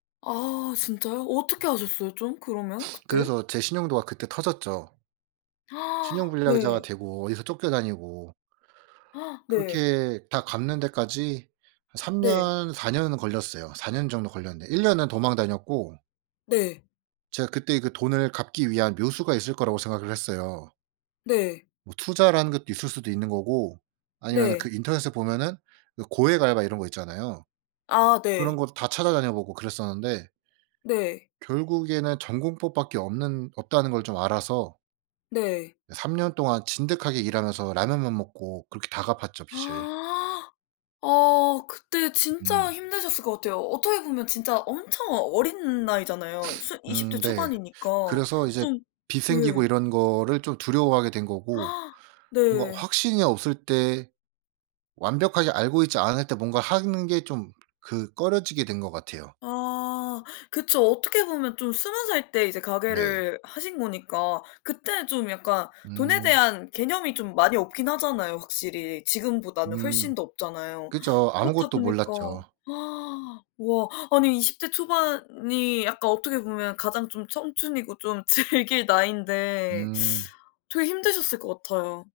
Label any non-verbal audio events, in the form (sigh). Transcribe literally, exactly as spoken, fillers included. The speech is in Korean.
아 진짜요? 어떻게 하셨어요? 좀 그러면 (sniffs) 그때? 그래서 제 신용도가 그때 터졌죠. (gasps) 신용불량자가 네. 되고 어디서 쫓겨 다니고 (gasps) 네. 그렇게 다 갚는 데까지 한 삼 네. 년 사 년은 걸렸어요. 사 년 정도 걸렸는데 일 년은 도망 다녔고 네. 제가 그때 그 돈을 갚기 위한 묘수가 있을 거라고 생각을 했어요. 네. 뭐 투자라는 것도 있을 수도 있는 거고 아니면은 그 네. 인터넷에 보면은 그 고액 알바 이런 거 있잖아요. 아 그런 네. 거 다 찾아다녀보고 그랬었는데 네. 결국에는 '정공법밖에 없는 없다.'는 걸 좀 알아서 네. 예 삼 년 동안 진득하게 일하면서 라면만 먹고 그렇게 다 갚았죠 빚을. (gasps) 어 그때 진짜 음. 힘드셨을 것 같아요. 어떻게 보면 진짜 엄청 어린 나이잖아요. (sniffs) 순 이십 음 대 네. 초반이니까 그래서 이제 좀 빚 생기고 네. 이런 거를 좀 두려워하게 된 거고 (gasps) 뭔가 네. 확신이 없을 때 완벽하게 알고 있지 않을 때 뭔가 하는 게 좀 그 꺼려지게 된 것 같아요. 아 그쵸. 어떻게 보면 좀 스무 살 때 이제 네. 가게를 하신 거니까 그때 좀 약간 돈에 음. 대한 개념이 좀 많이 없긴 하잖아요 확실히. 지금보다는 음. 훨씬 더 없잖아요. 그쵸. 그렇다 아무것도 보니까 몰랐죠. (gasps) 와 아니 이십 대 초반이 약간 어떻게 보면 가장 좀 청춘이고 좀 즐길 나이인데 음. 되게 힘드셨을 것 같아요.